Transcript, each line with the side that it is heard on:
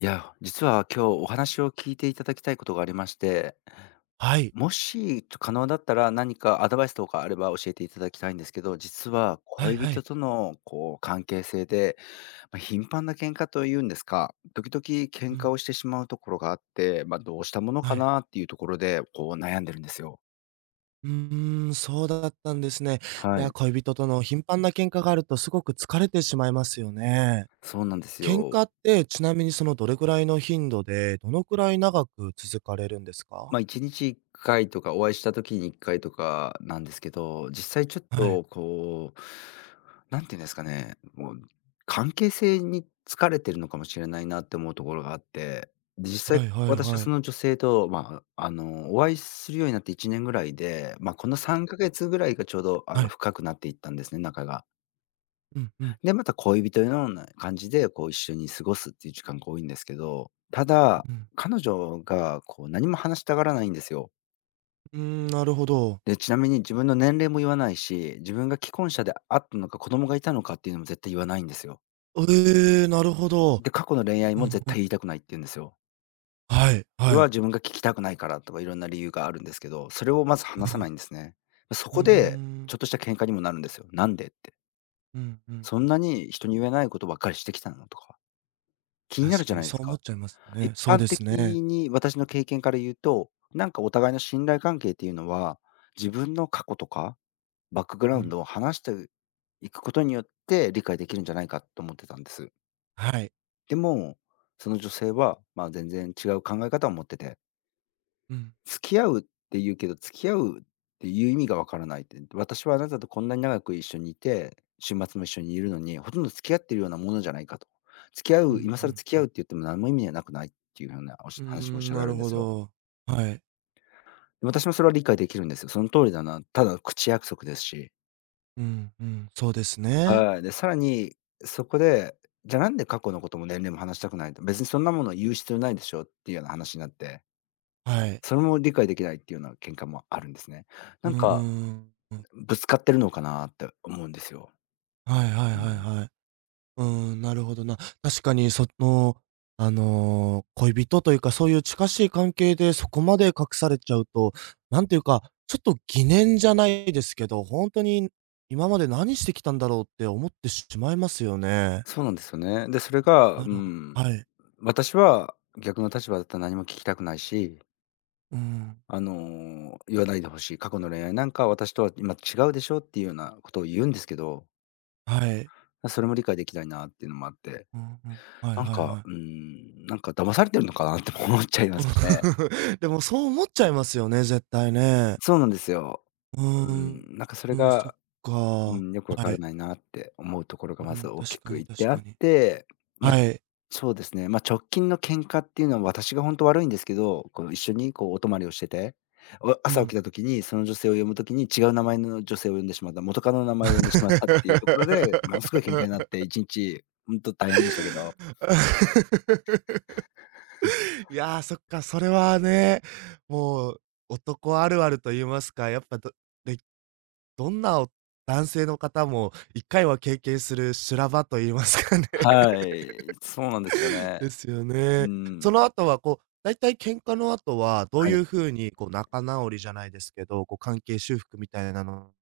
left: いや、実は今日お話を聞いていただきたいことがありまして、
right: はい。
left: もし可能だったら何かアドバイスとかあれば教えていただきたいんですけど、実は
right: はい
left: 恋
right: はい。
left: 人とのこう関係性で、頻繁な喧嘩というんですか、時々
right: う
left: 喧
right: ん。
left: 嘩をしてしまうところがあって、どうしたもの
right: は
left: か
right: い。
left: なっていうところで、こう悩んでるんですよ。
right: そうだったんですね。い
left: は
right: や、
left: い、
right: 恋人との頻繁な喧嘩があるとすごく疲れてしまいますよね。
left: そうなんです
right: 喧
left: よ。
right: 嘩ってちなみにどれぐらいの頻度で、どのくらい長く続かれるんですか？
left: まあ、1日1回とか、お会いした時に1回とかなんですけど、実際ちょっ
right: はい。
left: とこう、なんていうんですかね、もう関係性に疲れてるのかもしれないなって思うところがあって、で、実際
right: はいはい
left: 私は
right: は
left: そ
right: い。
left: の女性と、まあ、お会いするようになって1年ぐらいで、まあ、この3ヶ月ぐらいがちょうど、
right: はい。
left: 深くなっていったんですね、仲が。
right: うんうん、
left: で、また恋人のような感じで、こう一緒に過ごすっていう時間が多いんですけど、ただ、
right: うん。
left: 彼女がこう何も話したがらないんですよ。
right: うーん、なるほど。
left: で、ちなみに自分の年齢も言わないし、自分が既婚者であったのか、子供がいたのかっていうのも絶対言わないんですよ。
right: ええ、なるほど。
left: で、過去の恋愛
right: うんう
left: も
right: ん。
left: 絶対言いたくないって言うんですよ。
right: はい
left: そ
right: は
left: れ
right: い。
left: は自分が聞きたくないからとかいろんな理由があるんですけど、それをまず
right: う
left: 話さな
right: ん。
left: いんですね。そ
right: うー
left: こで、
right: ん。
left: ちょっとした喧嘩にもなるんですよ。なんでって。
right: うんうん
left: そ
right: う
left: ん
right: ん
left: な
right: うん。
left: に人に言えないことばっかりしてきたのとか、気にな
right: 確
left: るじゃ
right: かに
left: ないで
right: そ
left: す
right: う思
left: か。
right: っちゃいますよね。
left: 一
right: そう
left: 般
right: ですね。
left: 的に私の経験から言うと、なんかお互いの信頼関係っていうのは、自分の過去とかバックグ
right: う
left: ラウン
right: ん。
left: ドを話していくことによって理解できるんじゃないかと思ってたんです。
right: はい。
left: でも、その女性は、まあ、全然違う考え方を持ってて、
right: うん。
left: 付き合うっ付き合うっていう意味がわからないって、私はあなたとこんなに長く一緒にいて、週末も一緒にいるのに、ほとんど付き合ってるようなものじゃないかと。付き合
right: う
left: う、
right: ん
left: 今
right: う
left: 更
right: ん
left: 付き
right: う
left: 合うっ
right: ん。
left: て言っても何も意味はなくないっていうようなおし
right: うー
left: 話もおっし
right: ん、
left: ゃら
right: な
left: れ
right: る
left: るんで
right: ほ
left: すよ。
right: ど。はい。
left: で私もそれは理解できるんですよ。その通りだな。ただ口約束ですし。
right: うんうん、そうですね。
left: はい。で、さらに、そこで、じゃあなんで過去のことも年齢も話したくないと、別にそんなものを言う必要ないでしょっていうような話になって、
right: はい。
left: それも理解できないっていうような喧嘩もあるんですね。
right: う
left: なんか、
right: ーん。
left: ぶつかってるのかなって思うんですよ。
right: はいはい
left: う
right: はい
left: ん。
right: はい。うーん、なるほどな。確かに恋人というか、そういう近しい関係でそこまで隠されちゃうと、なんていうか、ちょっと疑念じゃないですけど、ほんとに今まで何してきたんだろうって思ってしまいますよね。
left: そうなんですよね。で、それが、
right: なるほはい。
left: 私は逆の立場だったら何も聞きたくないし、
right: うん。
left: 言わないでほしい。過去の恋愛なんか私とは今違うでしょっていうようなことを言うんですけど、
right: はい。
left: それも理解できないなっていうのもあって。
right: うんうん。はいはいはい。
left: なんか騙されてるのかなって 思っちゃいますしね。
right: でも、そう思っちゃいますよね、絶対ね。
left: そうなんですよ。
right: うー
left: う
right: ん。
left: なんかそ
right: う
left: れ
right: ん、そっ
left: が、
right: か。
left: う
right: は
left: ん、よくわからない
right: い。
left: なって思うところ
right: う
left: がまず
right: ん、
left: 大
right: 確
left: き
right: か
left: く
right: に
left: いっ
right: 確
left: てあ
right: か
left: っ
right: に。
left: て、ま、
right: はい。
left: そうですね、直近の喧嘩っていうのは私がほんと悪いんですけど、こう一緒にこうお泊まりをしてて、お
right: う
left: 朝起
right: ん。
left: きた時にその女性を呼ぶ時に違う名前の女性を呼んでしまった、元カノの名前を呼んでしまったっていうところで、ものすごい喧嘩になって1日ほんと大変でしたけど。
right: いやー、そっか、それはね、もう男あるあると言いますか、やっぱ、どでどんなお男性の方も一回は経験する修羅場と言いますかね。
left: はい、そうなんですよ ね。
right: ですよ
left: う
right: ね。そ
left: ん、
right: の後はこう、だいたい喧嘩の後は、どう
left: は
right: い
left: い。
right: う風にこう仲直りじゃないですけど、こう関係修復みたいなの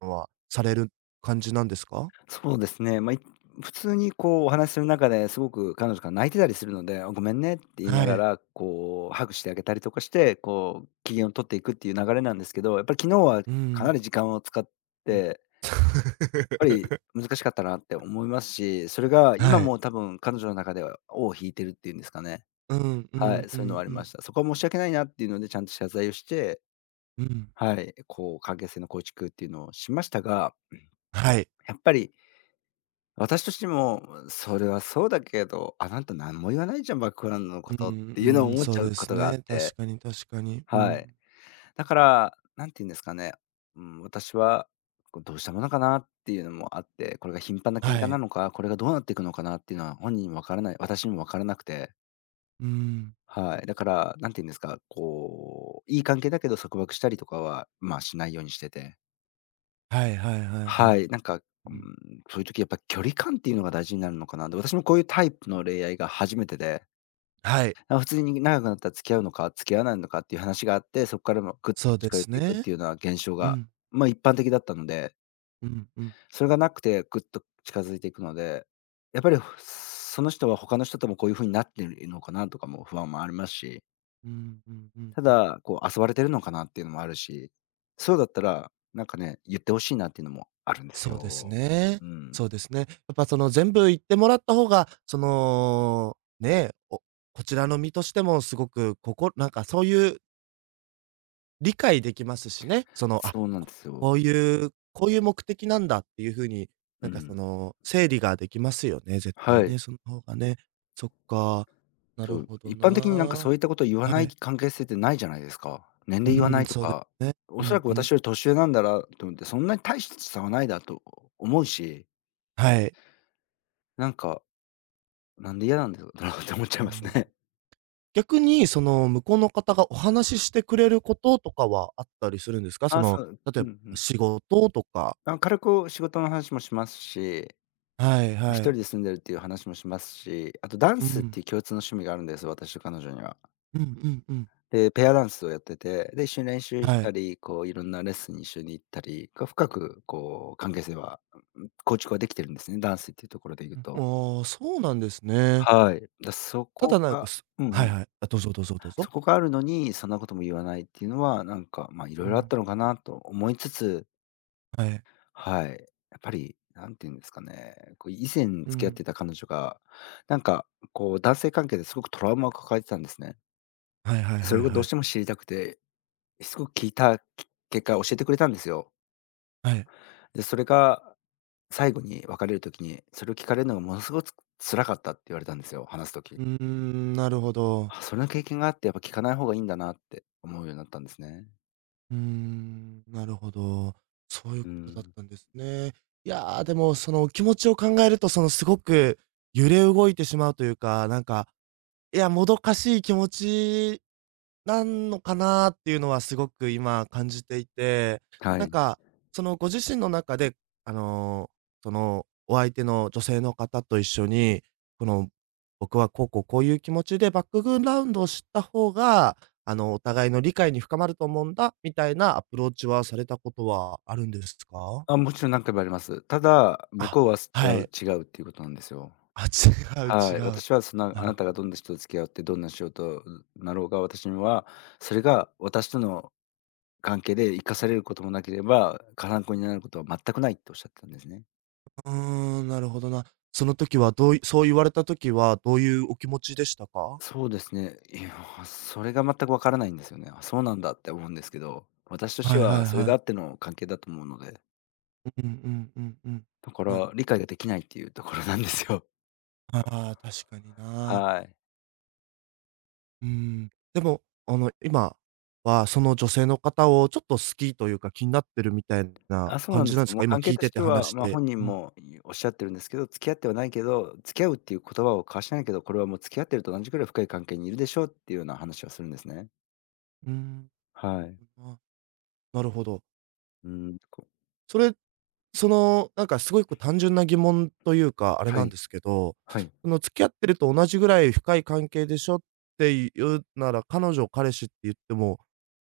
right: はされる感じなんですか？
left: そうですね。普通にこうお話しする中ですごく彼女が泣いてたりするので、「あ、ごめんね」って言い
right: は
left: なが
right: い。
left: ら、こうハグしてあげたりとかして、こう機嫌を取っていくっていう流れなんですけど、やっぱり昨日は
right: う
left: かなり
right: ん。
left: 時間を使っ
right: うん。
left: て、やっぱり 難しかったなって思いますし、それが今
right: はい。
left: も多分彼女の中では尾を引いてるっていうんですかね。
right: うんう
left: は
right: ん
left: い、
right: う
left: そういうのは
right: ん
left: あり
right: う
left: ま
right: ん。
left: した。そこは申し訳ないなっていうので、ちゃんと謝罪をして、
right: うん。
left: はい、こう関係性の構築っていうのをしましたが、
right: はい。
left: やっぱり私としても、それはそうだけど、あなた何も言わないじゃん、バックグラウンドの
right: う
left: ことっ
right: ん、
left: て
right: う
left: いうのを
right: ん、
left: 思っ
right: そう
left: ちゃう
right: で
left: こ
right: す
left: とがあっ
right: ね。確
left: て、
right: かに確かに。う
left: はい。
right: ん。
left: だから、なんて言うんですかね、うん、私は、こうどうしたものかなっていうのもあって、これが頻繁な喧
right: は
left: 嘩な
right: い。
left: のか、これがどうなっていくのかなっていうのは本人にもわからない、私にもわからなくて、
right: うん。
left: はい。だから、なんて言うんですか、こう、いい関係だけど束縛したりとかは、まあしないようにしてて。
right: はいはいはいは
left: は
right: い。
left: い、
right: うん。
left: そういう時やっぱ距離感っていうのが大事になるのかな。で、私もこういうタイプの恋愛が初めてで、
right: はい、
left: あ、普通に長くなったら付き合うのか、付き合わないのかっていう話があって、そこからもぐっと
right: そうで
left: 近寄っ
right: す
left: ていくっ
right: ね。
left: ていうような現象
right: う
left: が、
right: ん。
left: 一般的だったので、
right: うんうん。
left: それがなくてぐっと近づいていくので、やっぱりその人は他の人ともこういう風になってるのかなとかも不安もありますし、
right: うんうんうん
left: た
right: うん。
left: だ、こう遊ばれてるのかなっていうのもあるし、そうだったら、なんかね、言ってほしいなっていうのもあるんです
right: そうです
left: よ。
right: ね。
left: うん。
right: そうですね。やっぱ全部言ってもらった方が、ね、こちらの身としてもすごくなんかそういう理解できますしね。
left: そうなん
right: こ
left: ですよ。
right: こういうこういう目的なんだっていうふうに、
left: うん。
right: 整理ができますよね、絶対
left: はい。
right: ね、その方がね。そっか、な
left: そ
right: る
left: う、
right: ほど
left: 一般的になんか
right: な。
left: そういったことを言わ
right: は
left: ない
right: い。
left: 関係性ってないじゃないですか。年
right: う
left: 齢言わ
right: ー
left: な
right: ん、
left: いと
right: そうで
left: か、
right: すね。う
left: おそら
right: ん
left: く
right: うん。
left: 私より年上なんだなと思って、そんなに大した差はないだと思うし、
right: はい。
left: なんか、なんで嫌なんだろうな って思っちゃ
right: う
left: います
right: ん。
left: ね。
right: 逆に、向こうの方がお話ししてくれることとかはあったりするんです か？
left: あ、そう、
right: 例
left: う
right: え
left: ん
right: ば
left: うん。
right: 仕事とか
left: あ、軽く仕事の話もしますし、
right: はい
left: 一
right: は
left: 人
right: い。
left: で住んでるっていう話もしますし、あとダン
right: う
left: スっ
right: ん。
left: ていう共通の趣味があるんです、私と彼女には。
right: うんうんうん。
left: で、ペアダンスをやってて、で、一緒に練習し
right: は
left: た
right: い。
left: り、こういろんなレッスンに一緒に行ったり、こう深くこう関係性は、うん、構築はできてるんですね、ダンスっていうところで言う
right: う
left: と。
right: ん。ああ、そうなんですね。
left: はい。そ
right: た
left: こ
right: だなんか
left: が
right: す
left: うんう
right: はい
left: ん。
right: はい。あ、どうぞどうぞどう
left: そ
right: ぞ。
left: こがあるのに、そんなことも言わないっていうのは、いろ
right: う
left: いろあっ
right: ん。
left: たのかなと思いつつ、
right: はい。
left: はい。やっぱり、なんていうんですかね、こう以前付
right: う
left: き合っ
right: ん。
left: てた彼女が、なんかこう男性関係ですごくトラウマを抱えてたんですね。
right: はいはい
left: そ
right: はい
left: れをど
right: は
left: う
right: い。
left: しても知りたくてしつこく聞いた結果、教えてくれたんですよ。
right: はい。
left: で、それが最後に別れる時に、それを聞かれるのがものすごく辛かったって言われたんですよ、話す時。
right: うーん、なるほど。
left: あ、それの経験があって、やっぱ聞かない方がいいんだなって思うようになったんですね。
right: うーん、なるほど。そういう
left: う
right: ことだっ
left: ん。
right: たんですね。いや、でも、お気持ちを考えると、すごく揺れ動いてしまうというか、なんかいや、もどかしい気持ちなんのかなっていうのはすごく今感じていて、
left: は
right: なん
left: い。
right: か、ご自身の中で、あの、お相手の女性の方と一緒に、この僕はこうこうこういう気持ちでバックグラウンドを知った方が、あの、お互いの理解に深まると思うんだ、みたいなアプローチはされたことはあるんですか？
left: あ、もちろん何回もあります。ただ、向
right: あ、
left: こうは違
right: は
left: う
right: い。
left: 違うっていうことなんですよ。
right: あ、違う
left: は
right: 違
left: い。
right: う。
left: 私はそんな、
right: な
left: あ
right: る
left: なたがどんな人と付き合って、どんな仕事なろうが、私には、それが私との関係で生かされることもなければ、か参考になることは全くないっておっしゃってたんですね。
right: うーん、なるほどな。その時はどういそう言われた時はどういうお気持ちでしたか？
left: そうですね。いや、それが全くわからないんですよね。あ、そうなんだって思うんですけど、私として
right: はいはい
left: はそれ
right: は
left: が
right: い。
left: あっての関係だと思うので、
right: うんうんうんうん。
left: だか
right: なる
left: ら理解ができないっていうところなんですよ。
right: ああ、確かにな。
left: はい。
right: うん。でも、あの、今はその女性の方をちょっと好きというか、気になってるみたいな
left: あ、そう
right: 感
left: なん
right: じ
left: で
right: な
left: す
right: んで
left: よ。
right: す
left: も
right: か？
left: う
right: 今
left: 関
right: 聞
left: 係
right: い
left: と
right: て
left: し
right: て
left: て
right: 話
left: は、
right: し
left: まあ、
right: て。
left: 本
right: う
left: 人
right: ん。
left: もいおっしゃってるんですけど、付き合ってはないけど、付き合うっていう言葉を交わしてないけど、これはもう付き合ってると同じくらい深い関係にいるでしょうっていうような話はするんですね。
right: うーん。
left: はい。
right: あ、なるほど。
left: うん、こ
right: それその、なんかすごいこう単純な疑問というか、あれ
left: は
right: なん
left: い、
right: ですけど、
left: はい。
right: 「付き合ってると同じぐらい深い関係でしょ？」っていうなら、彼女を彼氏って言っても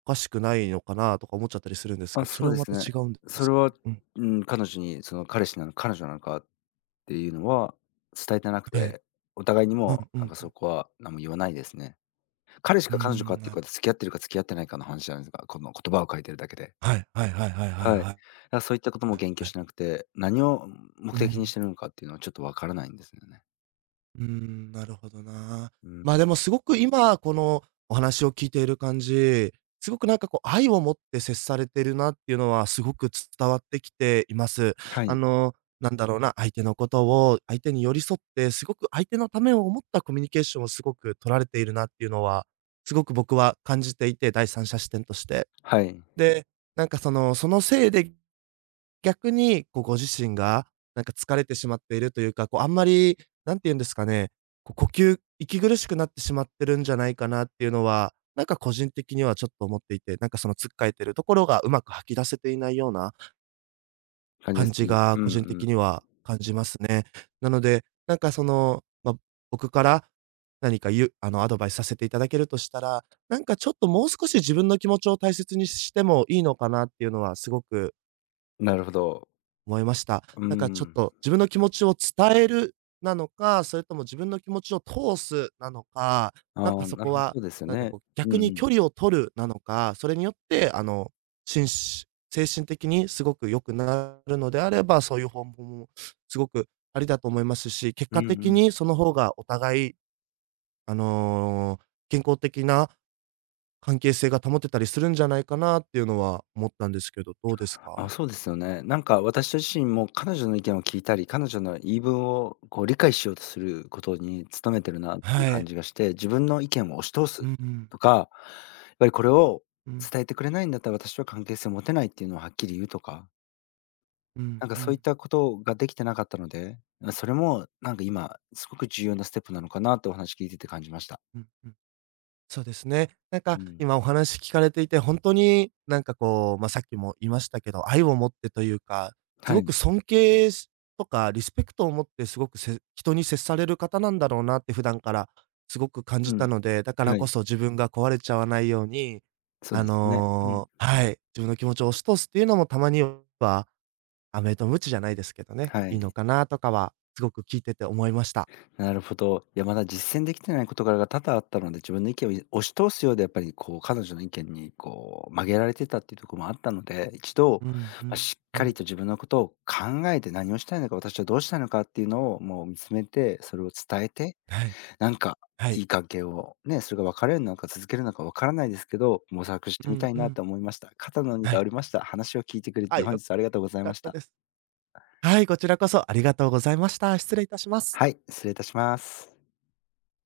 right: おかしくないのかなとか思っちゃったりするんです
left: あ、
right: けど、そ
left: そ
right: れ
left: う
right: は
left: で
right: ま
left: す
right: た
left: ね。
right: 違うんで
left: そ
right: す
left: れ
right: かね？
left: は、
right: うん。
left: うん、彼女にその彼氏なの彼女なのかっていうのは伝えてなく
right: はい。
left: て、お互いに
right: う
left: も
right: んう
left: なん
right: ん
left: か
right: う
left: そ
right: ん。
left: こは何も言わないですね。彼氏
right: うー
left: か彼女か
right: ん、
left: っていう
right: なる
left: か、付き合ってるか付き合ってないかの話じゃないですか、この言葉を書いてるだけで。
right: はい、はいはいはいはい
left: はい。だか
right: はい。
left: らそういったことも
right: は
left: 言及
right: い。
left: しなくて、何を
right: う
left: 目的に
right: ん。
left: してるのかっていうのはちょっとわからないんですよね。
right: うーん、なるほどな。
left: うん。
right: まあ、でもすごく今、このお話を聞いている感じ、すごくなんかこう愛を持って接されてるなっていうのはすごく伝わってきています。
left: は
right: あ
left: い。
right: の、なんだろうな、相手のことを相手に寄り添って、すごく相手のためを思ったコミュニケーションをすごく取られているなっていうのは、すごく僕は感じていて、第三者視点として。
left: はい。
right: で、なんかその、そのせいで逆に、こう、ご自身が、なんか疲れてしまっているというか、こう、あんまり、なんて言うんですかね、こう、呼吸息苦しくなってしまってるんじゃないかなっていうのは、なんか個人的にはちょっと思っていて、なんかその、つっかえてるところがうまく吐き出せていないような
left: 感じで
right: 感
left: す
right: じ
left: ね。
right: が、
left: う
right: 個
left: んう
right: 人的
left: ん。
right: には感じますね。なので、なんかその、まあ、僕から、何かあの、アドバイスさせていただけるとしたら、なんかちょっともう少し自分の気持ちを大切にしてもいいのかなっていうのはすごく
left: なるほど。
right: 思いました。
left: う
right: なんかちょっ
left: ん。
right: と自分の気持ちを伝えるなのか、それとも自分の気持ちを通すなのか、なん
left: あ
right: か
left: あ、
right: そ
left: な
right: こ
left: るほど、
right: は、
left: そうですよ
right: なんか
left: ね。
right: こう
left: うん
right: 逆に
left: うん。
right: 距離を取るなのか、それによってあの、しんし精神的にすごく良くなるのであれば、そういう方法もすごくありだと思いますし、結
left: う
right: 果
left: んう
right: 的に
left: ん。
right: その方がお互い、あの、健康的な関係性が保てたりするんじゃないかなっていうのは思ったんですけど、どうです
left: あ、
right: か？
left: そうですよね。なんか私自身も彼女の意見を聞いたり、彼女の言い分をこう理解しようとすることに努めてるなっていう
right: は
left: 感
right: い。
left: じがして、自分の意見を押し通
right: う
left: す
right: んうん。
left: とか、やっぱりこれを
right: うん。
left: 伝えてくれないんだったら私は関係性を持てないっていうのをはっきり言うとか、
right: うん
left: なんか
right: う
left: そういっ
right: ん、
left: たことができてなかったので、それもなんか今すごく重要なステップなのかなってお話聞いてて感じました。
right: うんうん。そうですね。なん
left: う
right: か
left: ん。
right: 今お話聞かれていて、本当になんかこう、まあ、さっきも言いましたけど、愛を持ってというか、す
left: は
right: ごく
left: い。
right: 尊敬しとかリスペクトを持ってすごく人に接される方なんだろうなって普段からすごく感
left: う
right: じた
left: ん。
right: ので、だから
left: は
right: こ
left: い。
right: そ自分が壊れちゃわないように、
left: そう
right: あ
left: ですね。うん。
right: の、はい、自分の気持ちを押し通すっていうのもたまには、飴とムチじゃないですけどね、
left: は
right: いい
left: い。
right: のかなとかはすごく聞いてて思いました。
left: なるほど。いや、まだ実践できてない事柄が多々あったので、自分の意見を押し通すようで、やっぱりこう、彼女の意見にこう、曲げられてたっていうところもあったので、一度、
right: うんう
left: ま、
right: ん
left: しっ
right: う
left: かり
right: ん。
left: と自分のことを考えて、何をしたいのか、私はどうしたいのかっていうのをもう見つめて、それを伝えて、
right: はい、
left: なんか
right: はい。
left: いい関係を、ね、それが別れるのか続けるのか分からないですけど、模索して
right: う
left: みた
right: ん
left: い
right: う
left: な
right: ん。
left: と思いました。肩の荷
right: は
left: が
right: い。
left: 下りました。話を聞いてくれ
right: は
left: て
right: い、
left: 本
right: 良
left: 日はありがとうござい
right: か
left: ま
right: っ
left: し
right: た
left: た。
right: です。はい、こちらこそありがとうございました。失礼いたします。
left: はい、失礼いたします。